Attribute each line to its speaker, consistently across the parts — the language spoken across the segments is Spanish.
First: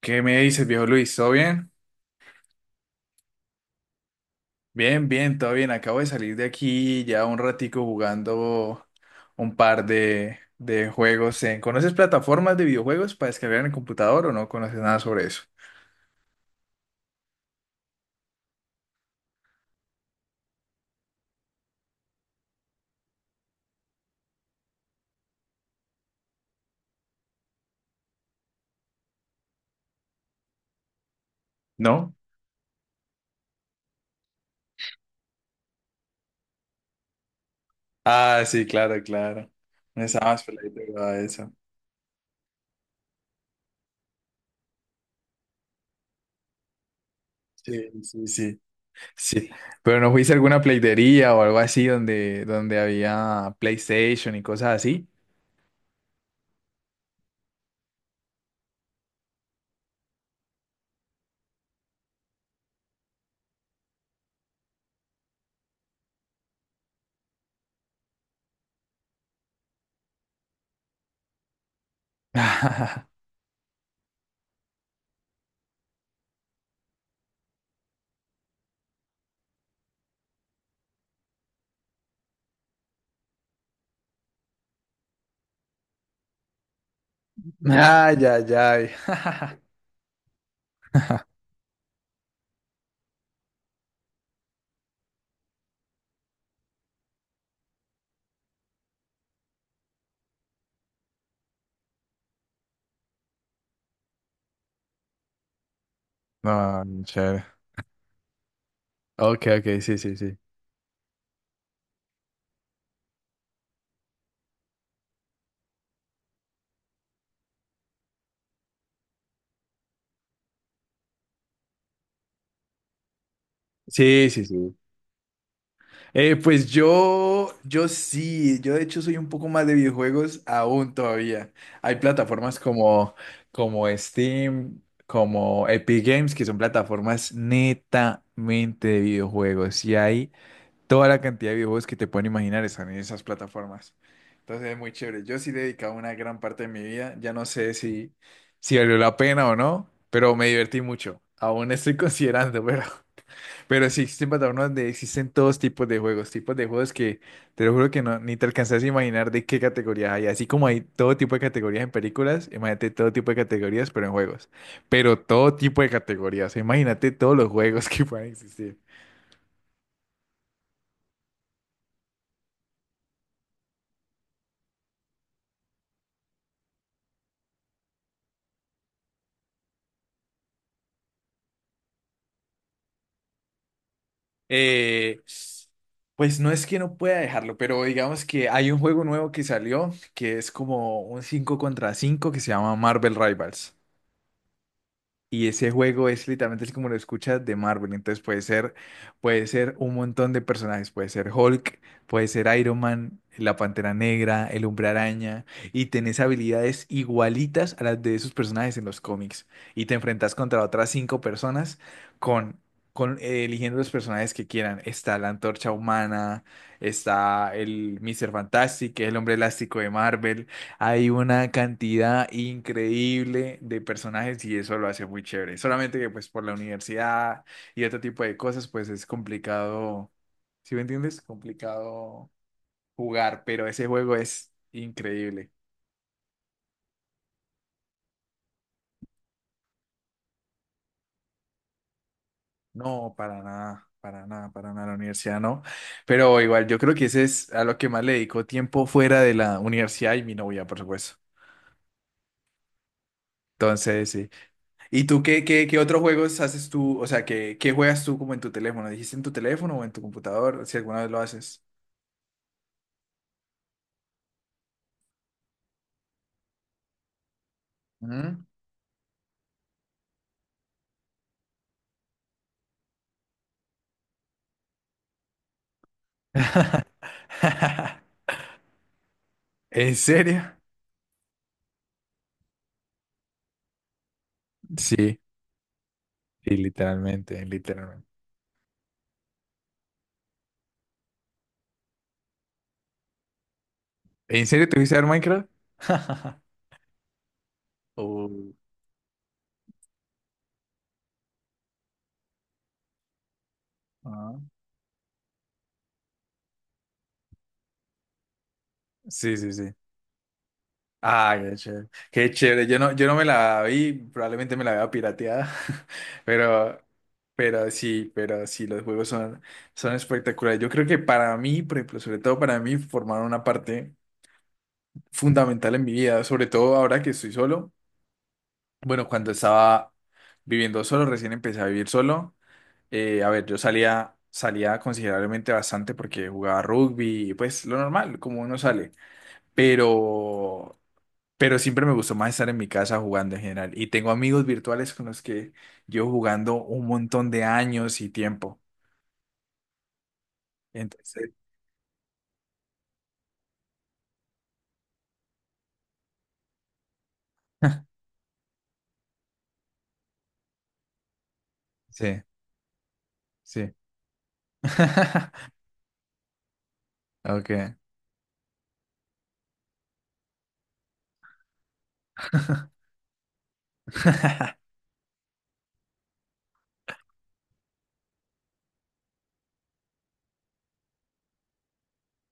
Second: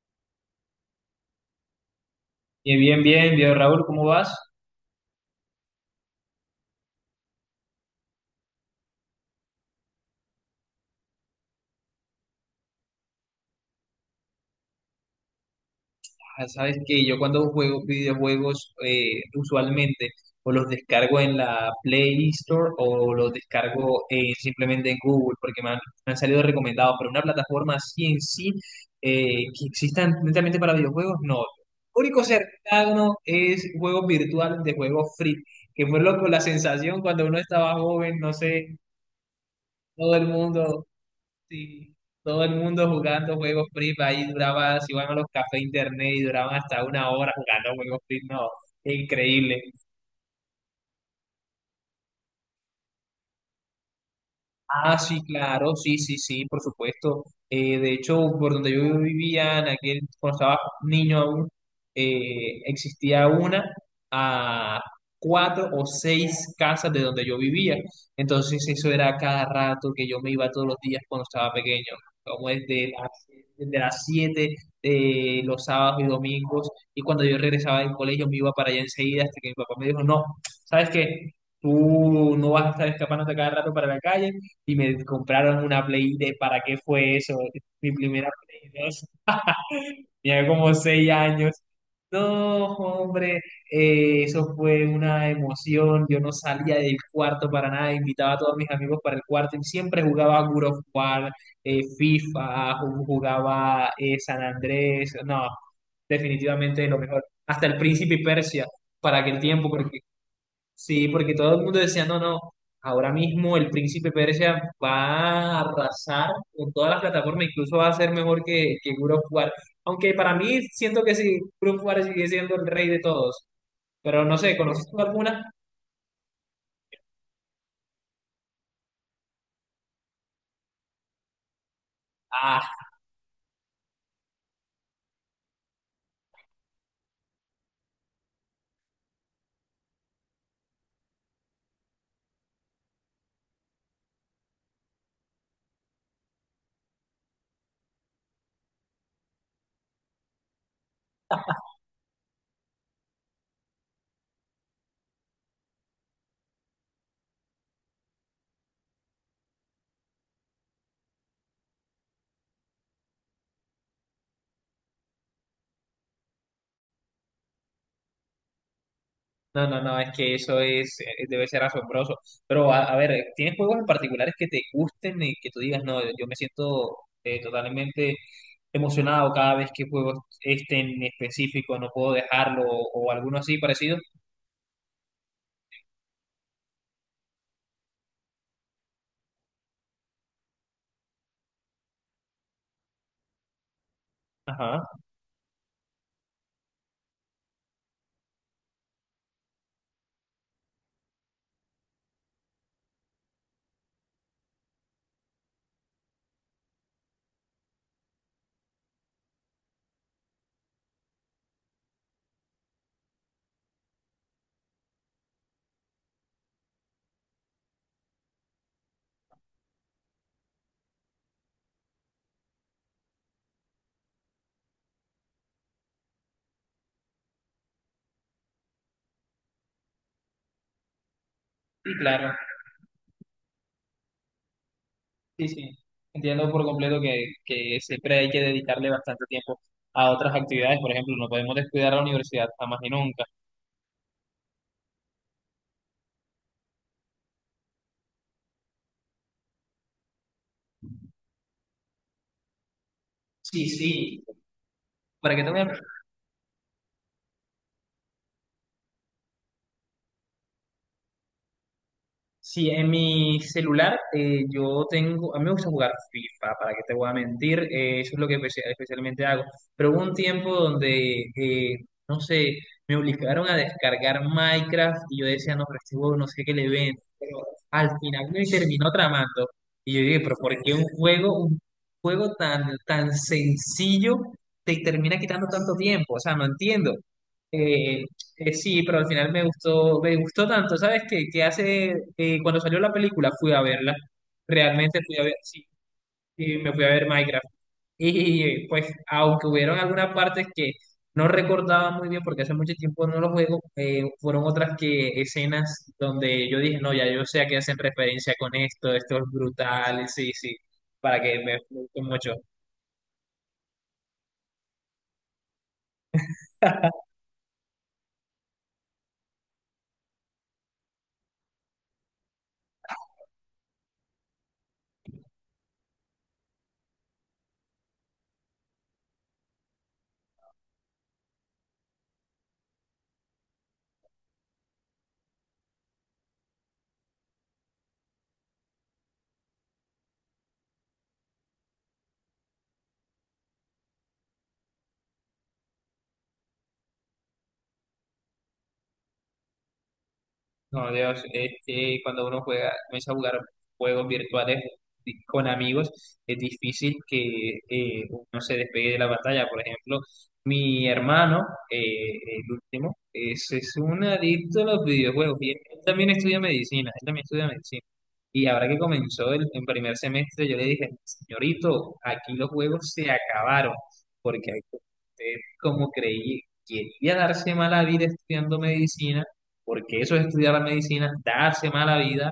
Speaker 1: ¿Qué me dices, viejo Luis? ¿Todo bien?
Speaker 2: Bien, bien, bien, bien, Raúl, ¿cómo vas?
Speaker 1: Bien, bien, todo bien. Acabo de salir de aquí ya un ratico jugando un par de juegos. ¿Conoces plataformas de videojuegos para descargar en el computador o no conoces nada sobre eso?
Speaker 2: Ah, sabes que yo cuando juego videojuegos usualmente o los descargo en la Play Store o los descargo simplemente en Google porque me han salido recomendados, pero una plataforma así en sí eh, que exista netamente para videojuegos, no. Lo
Speaker 1: ¿No?
Speaker 2: único cercano es juegos virtuales de juegos free, que fue loco la sensación cuando uno estaba joven, no
Speaker 1: Ah, sí,
Speaker 2: sé,
Speaker 1: claro, claro. No
Speaker 2: todo el
Speaker 1: estabas peladito
Speaker 2: mundo
Speaker 1: jugaba eso.
Speaker 2: sí, todo el mundo jugando juegos free, ahí duraba, si iban a los cafés internet y duraban hasta 1 hora jugando
Speaker 1: Sí,
Speaker 2: juegos free,
Speaker 1: sí,
Speaker 2: no,
Speaker 1: sí. Sí.
Speaker 2: increíble.
Speaker 1: Pero no fuiste a alguna playdería o algo así donde había PlayStation y cosas
Speaker 2: Ah,
Speaker 1: así.
Speaker 2: sí, claro, sí, sí, sí, por supuesto. De hecho, por donde yo vivía, cuando estaba niño aún, existía una a cuatro o seis casas de donde yo vivía. Entonces eso era cada rato que yo me iba todos los días cuando estaba pequeño, como desde las, desde las 7, de los sábados y domingos. Y cuando yo regresaba del colegio me iba para allá enseguida hasta que mi papá me dijo, no, ¿sabes qué? Tú no vas a estar escapándote cada rato para la calle y me compraron una Play de ¿para qué fue eso? Mi
Speaker 1: Ah,
Speaker 2: primera
Speaker 1: ya, ya.
Speaker 2: Play 2 tenía como 6 años. No, hombre, eso fue una emoción. Yo no salía del cuarto para nada, invitaba a todos mis amigos para el cuarto y siempre jugaba a God of War, FIFA, jugaba San Andrés. No,
Speaker 1: No,
Speaker 2: definitivamente lo mejor.
Speaker 1: chévere.
Speaker 2: Hasta el Príncipe Persia, para aquel
Speaker 1: Ok,
Speaker 2: tiempo,
Speaker 1: ok, sí,
Speaker 2: porque
Speaker 1: sí, sí.
Speaker 2: sí, porque todo el mundo decía, no, no, ahora mismo el príncipe Persia va a arrasar con todas las plataformas, incluso va a ser mejor que God of War. Aunque para mí siento que sí, God of War sigue siendo el rey de todos. Pero
Speaker 1: Sí,
Speaker 2: no
Speaker 1: sí,
Speaker 2: sé,
Speaker 1: sí.
Speaker 2: ¿conoces tú alguna?
Speaker 1: Pues yo sí, yo de hecho soy un poco más de videojuegos aún todavía. Hay plataformas
Speaker 2: Ah,
Speaker 1: como Steam, como Epic Games, que son plataformas netamente de videojuegos. Y hay toda la cantidad de videojuegos que te pueden imaginar están en esas plataformas. Entonces es muy chévere. Yo sí he dedicado una gran parte de mi vida. Ya no sé si valió la pena o no, pero me divertí mucho. Aún estoy considerando, pero... Pero sí existen plataformas donde existen todos tipos de juegos que te lo juro que no, ni te alcanzas a imaginar de qué categorías hay. Así como hay todo tipo de categorías en películas, imagínate todo tipo de categorías, pero en juegos. Pero todo tipo de categorías, imagínate todos los juegos que puedan existir.
Speaker 2: no, no, no, es que eso es, debe ser asombroso. Pero a ver, ¿tienes juegos en particulares que te gusten y que tú digas, no, yo me siento totalmente emocionado cada vez que juego este en específico, no puedo dejarlo o alguno así parecido?
Speaker 1: Eh, pues no es que no pueda dejarlo, pero digamos que hay un juego nuevo que salió que es como un 5 contra 5 que se llama Marvel Rivals.
Speaker 2: Ajá,
Speaker 1: Y ese juego es literalmente así como lo escuchas de Marvel. Entonces puede ser un montón de personajes. Puede ser Hulk, puede ser Iron Man, la Pantera Negra, el Hombre Araña. Y tenés habilidades igualitas a las de esos personajes en los cómics. Y te enfrentas contra otras cinco personas con, con eligiendo los personajes que quieran. Está la Antorcha Humana, está el Mr. Fantastic, que es el hombre elástico de Marvel. Hay una cantidad increíble de personajes y eso lo hace muy chévere. Solamente que pues por la universidad y otro tipo de cosas pues es complicado, ¿sí me entiendes?
Speaker 2: sí,
Speaker 1: Complicado
Speaker 2: claro,
Speaker 1: jugar, pero ese juego es
Speaker 2: sí,
Speaker 1: increíble.
Speaker 2: sí. Entiendo por completo que siempre hay que dedicarle bastante tiempo a otras actividades. Por ejemplo, no podemos descuidar la universidad jamás y
Speaker 1: No,
Speaker 2: nunca.
Speaker 1: para nada, para nada, para nada, la universidad no. Pero igual yo creo que ese es a lo que más le dedico tiempo fuera de la universidad y mi novia, por supuesto.
Speaker 2: Sí,
Speaker 1: Entonces,
Speaker 2: sí.
Speaker 1: sí. ¿Y tú
Speaker 2: ¿Para qué
Speaker 1: qué,
Speaker 2: te voy a...
Speaker 1: qué, qué otros juegos haces tú? O sea, ¿qué juegas tú como en tu teléfono? ¿Dijiste en tu teléfono o en tu computador? Si alguna vez lo haces.
Speaker 2: Sí, en mi celular yo tengo, a mí me gusta jugar FIFA, para que te voy a mentir, eso es lo que
Speaker 1: Mm.
Speaker 2: especialmente hago. Pero hubo un tiempo donde, no sé, me obligaron a descargar Minecraft y yo decía, no, pero este juego no sé qué le ven, pero al final me terminó tramando. Y
Speaker 1: ¿En
Speaker 2: yo dije, pero
Speaker 1: serio?
Speaker 2: ¿por qué un juego tan, tan sencillo te termina
Speaker 1: Sí,
Speaker 2: quitando tanto tiempo? O sea, no
Speaker 1: sí,
Speaker 2: entiendo.
Speaker 1: literalmente,
Speaker 2: Eh,
Speaker 1: literalmente.
Speaker 2: sí, pero al final me gustó tanto, ¿sabes qué? Que hace, cuando salió la película fui a verla,
Speaker 1: ¿En serio te fuiste a
Speaker 2: realmente
Speaker 1: ver
Speaker 2: fui a ver,
Speaker 1: Minecraft?
Speaker 2: sí, sí, me fui a ver Minecraft. Y
Speaker 1: Oh,
Speaker 2: pues, aunque hubieron algunas partes que no recordaba muy bien porque hace mucho tiempo no lo juego,
Speaker 1: ah.
Speaker 2: fueron otras que escenas donde yo dije, no, ya yo sé a qué hacen referencia con esto, esto es
Speaker 1: Sí, sí, sí.
Speaker 2: brutal, sí, sí, para
Speaker 1: Ah,
Speaker 2: que me,
Speaker 1: qué
Speaker 2: me
Speaker 1: chévere.
Speaker 2: gustó
Speaker 1: Qué
Speaker 2: mucho.
Speaker 1: chévere. Yo no me la vi, probablemente me la vea pirateada, pero, pero sí, los juegos son espectaculares. Yo creo que para mí, por ejemplo, sobre todo para mí, formaron una parte fundamental en mi vida, sobre todo ahora que estoy solo. Bueno, cuando estaba viviendo solo, recién empecé a vivir solo. A ver, yo salía considerablemente bastante porque jugaba rugby, y pues lo normal, como uno sale, pero pero siempre me gustó más estar en mi casa jugando en general. Y tengo amigos virtuales con los que llevo jugando un montón de años y tiempo.
Speaker 2: No, Dios,
Speaker 1: Entonces,
Speaker 2: es que cuando uno juega, comienza a jugar juegos virtuales con amigos, es difícil que uno se despegue de la pantalla. Por ejemplo, mi hermano,
Speaker 1: sí,
Speaker 2: el último, es,
Speaker 1: sí.
Speaker 2: es un adicto a los videojuegos y él también estudia medicina, él también estudia
Speaker 1: Ok.
Speaker 2: medicina. Y ahora que comenzó el primer semestre, yo le dije, señorito, aquí los juegos se acabaron, porque usted, como creí, quería darse mala vida estudiando medicina, porque eso es estudiar la medicina, darse mala vida,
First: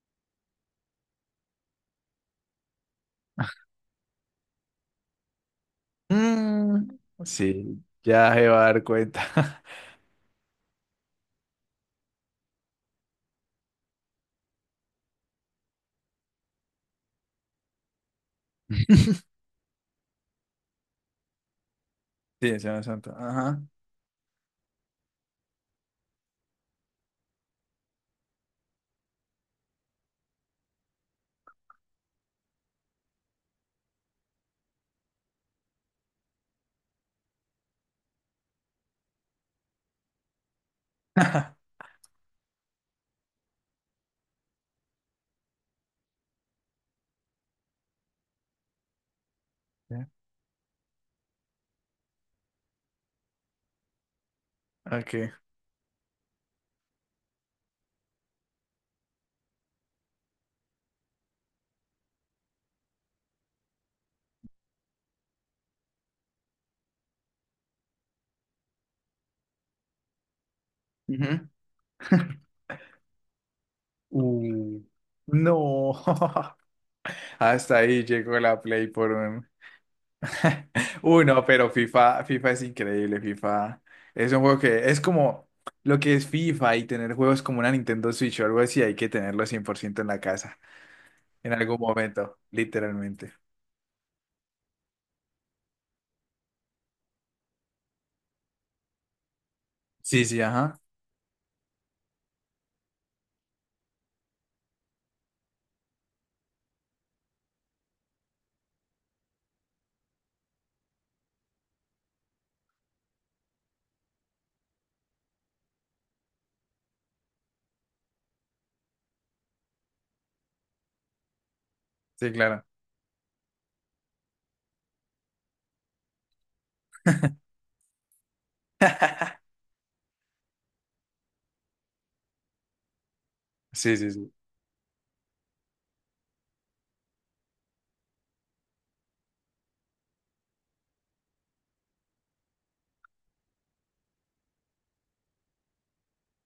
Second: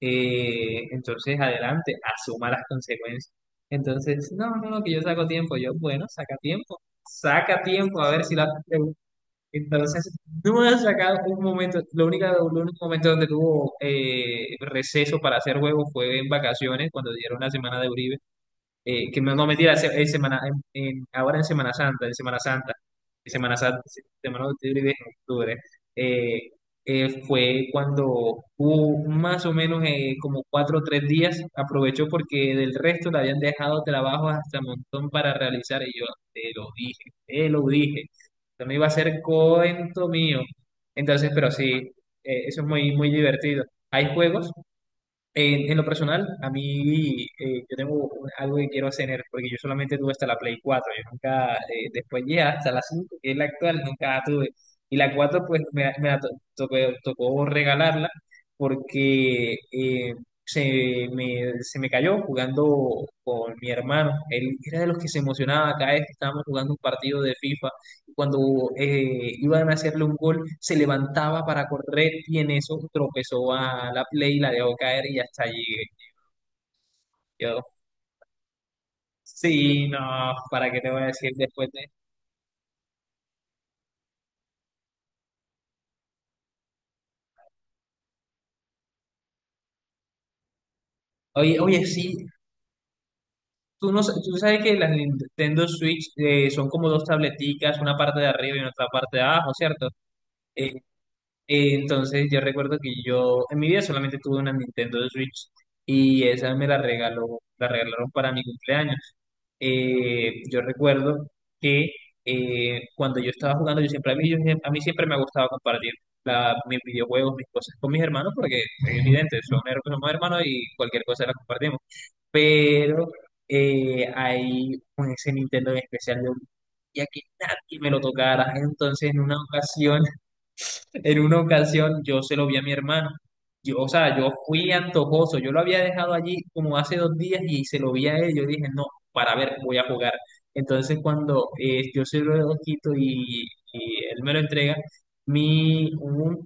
Speaker 2: entonces adelante, asuma las consecuencias. Entonces, no, no, no, que yo saco tiempo, yo, bueno,
Speaker 1: Mm,
Speaker 2: saca
Speaker 1: sí,
Speaker 2: tiempo, a ver
Speaker 1: ya
Speaker 2: si la...
Speaker 1: se va a dar cuenta.
Speaker 2: Entonces, no me has sacado un momento, lo único momento donde tuvo receso para hacer juego fue en vacaciones, cuando dieron la semana de Uribe que no, no mentira, en semana, ahora en Semana Santa, en Semana
Speaker 1: Sí, el
Speaker 2: Santa,
Speaker 1: Semana Santa.
Speaker 2: en Semana
Speaker 1: Ajá.
Speaker 2: Santa, Semana de octubre y de octubre, eh, fue cuando hubo más o menos como 4 o 3 días, aprovechó porque del resto le habían dejado trabajos hasta montón para realizar, y yo te lo dije, no me iba a ser cuento mío, entonces, pero sí, eso es muy, muy divertido. Hay juegos en lo personal, a mí yo tengo algo que quiero hacer, porque yo solamente
Speaker 1: Ya,
Speaker 2: tuve hasta la Play 4 yo nunca, después llegué hasta la 5 que es la actual, nunca la tuve. Y la
Speaker 1: ok.
Speaker 2: 4 pues me la to- tocó, tocó regalarla porque se me cayó jugando con mi hermano. Él era de los que se emocionaba cada vez que estábamos jugando un partido de FIFA cuando iban a hacerle un gol, se levantaba
Speaker 1: Ujú.
Speaker 2: para correr y en eso tropezó a la play y la dejó
Speaker 1: Uh,
Speaker 2: caer y hasta allí...
Speaker 1: no.
Speaker 2: Yo,
Speaker 1: Hasta ahí llegó la Play por un,
Speaker 2: sí, no, ¿para qué te voy a
Speaker 1: uy,
Speaker 2: decir
Speaker 1: no, pero
Speaker 2: después de...
Speaker 1: FIFA, FIFA es increíble, FIFA. Es un juego que es como lo que es FIFA, y tener juegos como una Nintendo Switch o algo así, hay que tenerlo 100% en la casa, en
Speaker 2: Oye,
Speaker 1: algún
Speaker 2: oye, sí,
Speaker 1: momento, literalmente.
Speaker 2: tú, no, tú sabes que las Nintendo Switch son como dos tableticas, una parte de arriba y otra parte de abajo, ¿cierto?
Speaker 1: Sí, sí,
Speaker 2: Eh,
Speaker 1: ajá.
Speaker 2: entonces yo recuerdo que yo en mi vida solamente tuve una Nintendo Switch y esa me la regaló, la regalaron para mi cumpleaños. Yo recuerdo que cuando yo estaba jugando, yo siempre, a mí, yo siem- a mí siempre me ha gustado compartir mis videojuegos, mis cosas con mis hermanos, porque es evidente, somos hermanos y cualquier cosa la compartimos.
Speaker 1: Sí, claro.
Speaker 2: Pero hay un ese Nintendo en especial, yo ya que nadie me lo tocara. Entonces, en una ocasión yo se lo vi a mi hermano. O
Speaker 1: Sí, sí,
Speaker 2: sea, yo
Speaker 1: sí.
Speaker 2: fui antojoso. Yo lo había dejado allí como hace 2 días y se lo vi a él. Yo dije, no, para ver, voy a jugar. Entonces cuando yo se lo quito y él me lo entrega, mi, un-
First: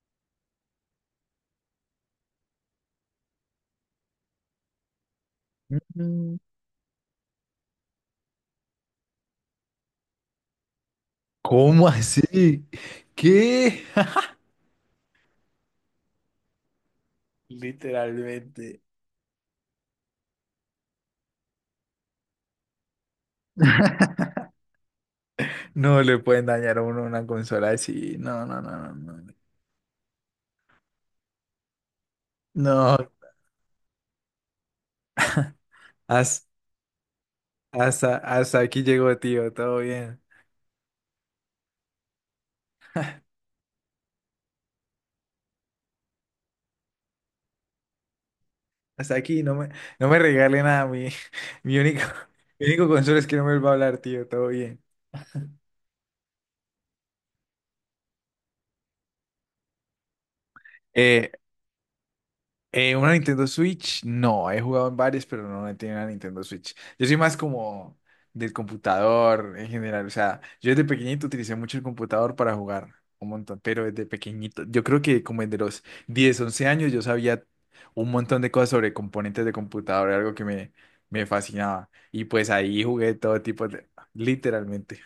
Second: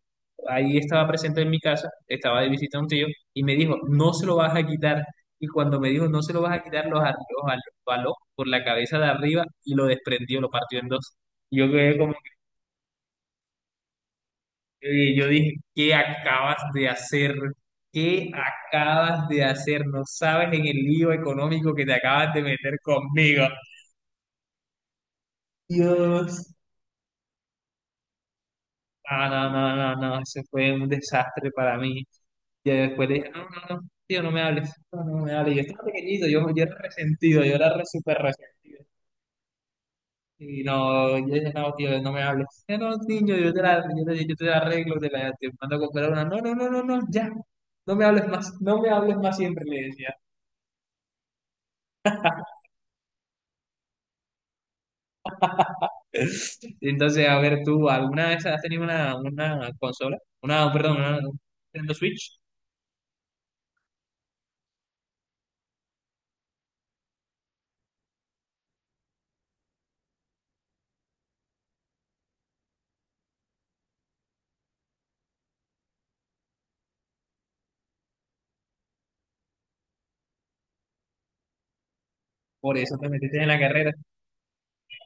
Speaker 2: ahí estaba presente en mi casa, estaba de visita a un tío y me dijo, no se lo vas a quitar. Y cuando me dijo, no se
Speaker 1: Mm,
Speaker 2: lo vas a quitar, los arregló, jaló por la cabeza de arriba y lo desprendió, lo partió en dos. Yo
Speaker 1: ¿cómo
Speaker 2: quedé como...
Speaker 1: así? ¿Qué?
Speaker 2: Y yo dije, ¿qué acabas de hacer? ¿Qué
Speaker 1: Literalmente.
Speaker 2: acabas de hacer? No sabes en el lío económico que te acabas de meter conmigo.
Speaker 1: No le pueden
Speaker 2: Dios.
Speaker 1: dañar a uno una consola así. No, no, no, no,
Speaker 2: No,
Speaker 1: no.
Speaker 2: no, no, no, no. Eso fue un desastre para mí. Y
Speaker 1: No,
Speaker 2: después dije, no, no, no, tío, no me hables. No, no me hables. Yo estaba pequeñito,
Speaker 1: has
Speaker 2: yo era resentido, yo era
Speaker 1: hasta,
Speaker 2: súper
Speaker 1: hasta aquí
Speaker 2: resentido.
Speaker 1: llegó, tío, todo bien.
Speaker 2: Y no, yo dije, no, tío, no me hables. No, niño, yo te la arreglo, te mando a comprar una. No, no, no, no, no, ya. No me hables más, no me
Speaker 1: Hasta
Speaker 2: hables más
Speaker 1: aquí, no
Speaker 2: siempre,
Speaker 1: me,
Speaker 2: le
Speaker 1: no
Speaker 2: decía.
Speaker 1: me regale nada. Mi, mi único, mi único consuelo es que no me va a hablar, tío. Todo bien.
Speaker 2: Entonces, a ver, tú, ¿alguna vez has tenido una consola? Una, perdón, una
Speaker 1: Eh,
Speaker 2: Nintendo Switch.
Speaker 1: ¿Una Nintendo Switch? No, he jugado en varias, pero no he tenido una Nintendo Switch. Yo soy más como del computador en general. O sea, yo desde pequeñito utilicé mucho el computador para jugar un montón, pero desde pequeñito, yo creo que como desde los 10 u 11 años, yo sabía un montón de cosas sobre componentes de computador, era algo que me fascinaba. Y pues
Speaker 2: Por
Speaker 1: ahí
Speaker 2: eso te
Speaker 1: jugué todo
Speaker 2: metiste en la
Speaker 1: tipo de,
Speaker 2: carrera.
Speaker 1: literalmente.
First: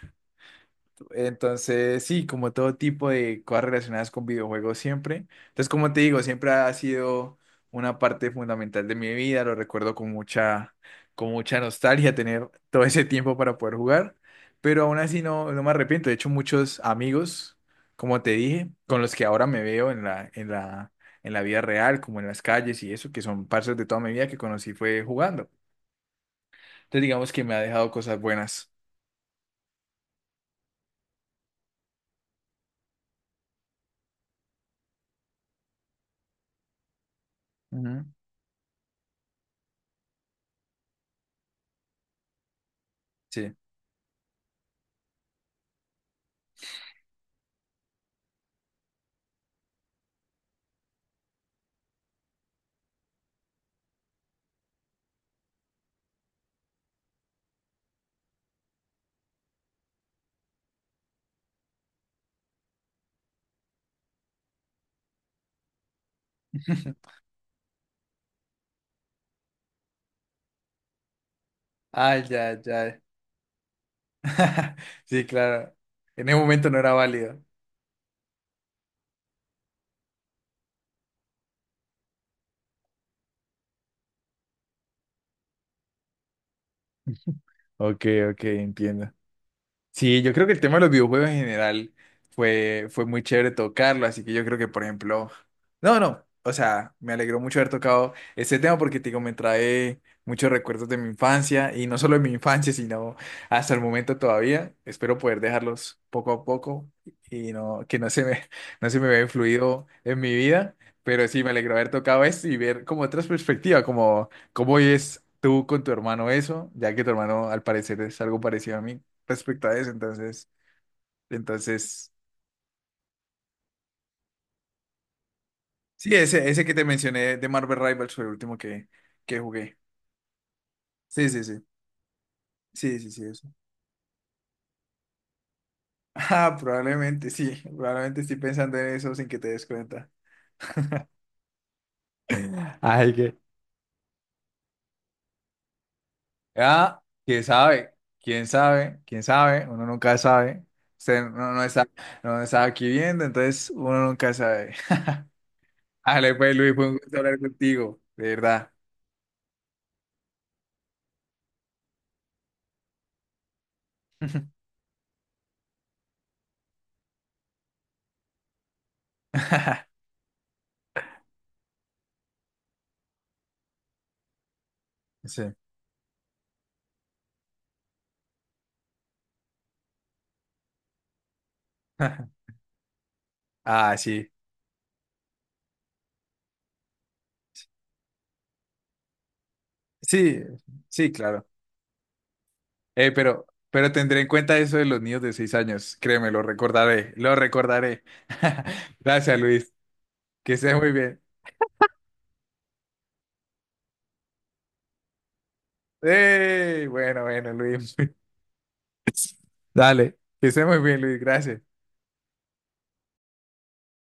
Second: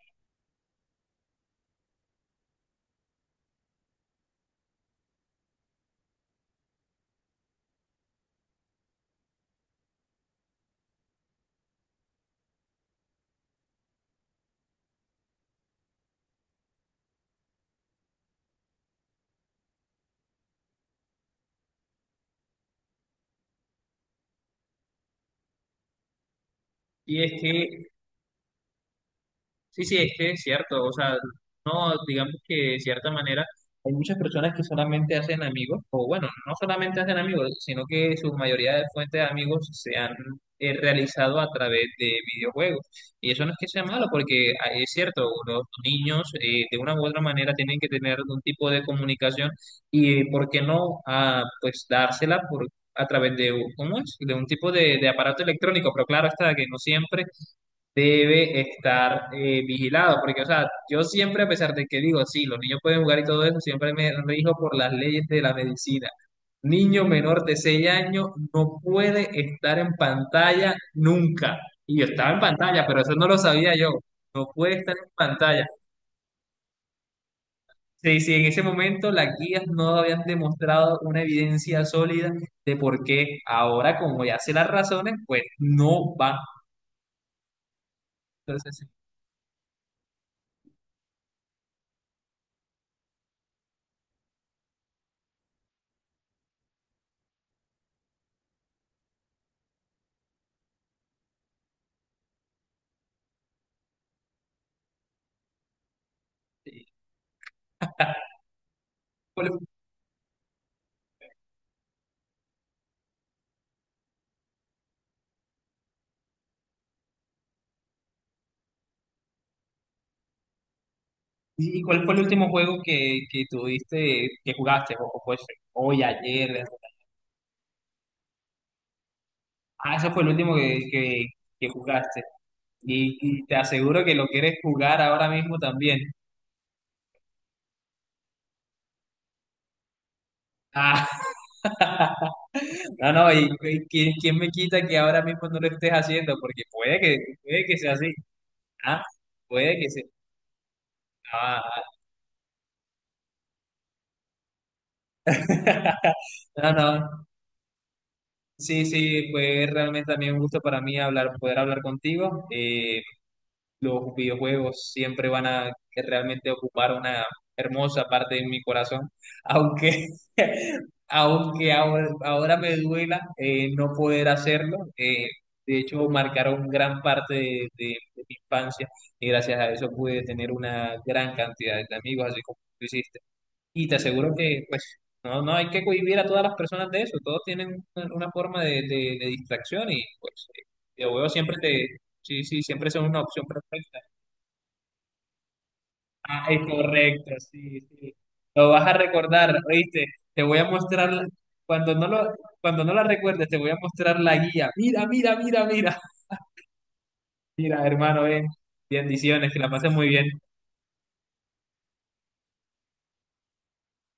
Speaker 1: Entonces, sí, como todo tipo de cosas relacionadas con videojuegos siempre. Entonces, como te digo, siempre ha sido una parte fundamental de mi vida. Lo recuerdo con mucha nostalgia tener todo ese tiempo para poder jugar. Pero aún así no, no me arrepiento. De hecho, muchos amigos, como te dije, con los que ahora me veo en la vida real, como en las calles y eso, que son partes de toda mi vida que conocí fue jugando. Entonces,
Speaker 2: Y
Speaker 1: digamos
Speaker 2: es
Speaker 1: que me ha dejado
Speaker 2: que
Speaker 1: cosas buenas.
Speaker 2: sí, sí, es que es cierto, o sea, no, digamos que de cierta manera hay muchas personas que solamente hacen amigos, o bueno, no solamente hacen amigos, sino
Speaker 1: Ujú,
Speaker 2: que su mayoría de fuentes de amigos se han realizado a través de videojuegos. Y eso no
Speaker 1: sí.
Speaker 2: es que sea malo, porque ah, es cierto, los niños de una u otra manera tienen que tener algún tipo de comunicación y, ¿por qué no? Ah, pues dársela por... A través de, ¿cómo es? De un tipo de aparato electrónico, pero claro está que no siempre debe estar vigilado, porque, o sea, yo siempre, a pesar de que digo, sí, los niños pueden jugar y todo eso, siempre me rijo por las leyes de la medicina. Niño menor de 6 años no puede estar en pantalla nunca. Y yo
Speaker 1: Ah,
Speaker 2: estaba en
Speaker 1: ya,
Speaker 2: pantalla,
Speaker 1: ya.
Speaker 2: pero eso no lo sabía yo. No puede estar en
Speaker 1: Sí,
Speaker 2: pantalla.
Speaker 1: claro. En ese momento no era válido.
Speaker 2: Sí, sí, en ese momento las guías no habían demostrado una evidencia sólida de por qué ahora, como ya sé las razones, pues no va.
Speaker 1: Ok, ok,
Speaker 2: Entonces,
Speaker 1: entiendo. Sí, yo creo que el tema de los videojuegos en general fue muy chévere tocarlo, así que yo creo que, por ejemplo, no, no, o sea, me alegró mucho haber tocado este tema porque, te digo, me trae muchos recuerdos de mi infancia y no solo de mi infancia, sino hasta el momento todavía. Espero poder dejarlos poco a
Speaker 2: sí.
Speaker 1: poco y no, que no se me, no se me vea influido en mi vida, pero sí, me alegró haber tocado esto y ver como otras perspectivas, como cómo es tú con tu hermano eso, ya que tu hermano al parecer es algo parecido a mí respecto a eso. Entonces,
Speaker 2: ¿Y cuál
Speaker 1: entonces,
Speaker 2: fue el último juego que tuviste, que jugaste? O fue hoy,
Speaker 1: sí, ese
Speaker 2: ayer.
Speaker 1: que te mencioné de Marvel Rivals fue el último que jugué.
Speaker 2: Ah, ese fue el último que, que,
Speaker 1: Sí, sí, sí.
Speaker 2: que jugaste.
Speaker 1: Sí, sí,
Speaker 2: Y,
Speaker 1: sí,
Speaker 2: y
Speaker 1: eso.
Speaker 2: te aseguro que lo quieres jugar ahora mismo también.
Speaker 1: Ah, probablemente sí. Probablemente estoy pensando en eso sin que te des cuenta.
Speaker 2: Ah, no,
Speaker 1: Ay,
Speaker 2: no,
Speaker 1: que.
Speaker 2: y ¿quién me quita que ahora mismo no lo estés haciendo? Porque
Speaker 1: Ah, quién
Speaker 2: puede que sea
Speaker 1: sabe,
Speaker 2: así.
Speaker 1: quién sabe,
Speaker 2: Ah,
Speaker 1: quién sabe,
Speaker 2: puede
Speaker 1: uno
Speaker 2: que sea.
Speaker 1: nunca sabe. Usted no, no está,
Speaker 2: Ah.
Speaker 1: no está aquí viendo, entonces uno nunca sabe. Ale, pues
Speaker 2: No,
Speaker 1: Luis, fue un
Speaker 2: no.
Speaker 1: gusto hablar contigo, de verdad.
Speaker 2: Sí, sí, fue realmente también un gusto para mí hablar, poder hablar contigo. Los videojuegos siempre van a realmente ocupar una hermosa parte de mi corazón, aunque, aunque ahora me duela no poder hacerlo.
Speaker 1: Sí.
Speaker 2: De hecho, marcaron gran parte de mi infancia y gracias a eso pude tener una gran cantidad de amigos, así como tú hiciste. Y
Speaker 1: Ah,
Speaker 2: te
Speaker 1: sí.
Speaker 2: aseguro que, pues, no, no hay que cohibir a todas las personas de eso, todos tienen una forma de distracción y,
Speaker 1: Sí,
Speaker 2: pues, el
Speaker 1: sí,
Speaker 2: videojuego
Speaker 1: claro.
Speaker 2: siempre sí, sí, siempre son una
Speaker 1: Pero,
Speaker 2: opción
Speaker 1: pero
Speaker 2: perfecta.
Speaker 1: tendré en cuenta eso de los niños de 6 años. Créeme, lo
Speaker 2: Ah, es
Speaker 1: recordaré,
Speaker 2: correcto,
Speaker 1: lo
Speaker 2: sí,
Speaker 1: recordaré.
Speaker 2: sí. Lo vas a
Speaker 1: Gracias,
Speaker 2: recordar,
Speaker 1: Luis.
Speaker 2: ¿oíste? Te
Speaker 1: Que
Speaker 2: voy a
Speaker 1: estés muy
Speaker 2: mostrar,
Speaker 1: bien.
Speaker 2: cuando no lo, cuando no la recuerdes, te voy a mostrar la guía. Mira, mira, mira, mira.
Speaker 1: ¡Ey! Bueno, bueno,
Speaker 2: Mira,
Speaker 1: Luis.
Speaker 2: hermano, ven. Bendiciones, que la pases muy
Speaker 1: Dale,
Speaker 2: bien.
Speaker 1: que estés muy bien, Luis. Gracias.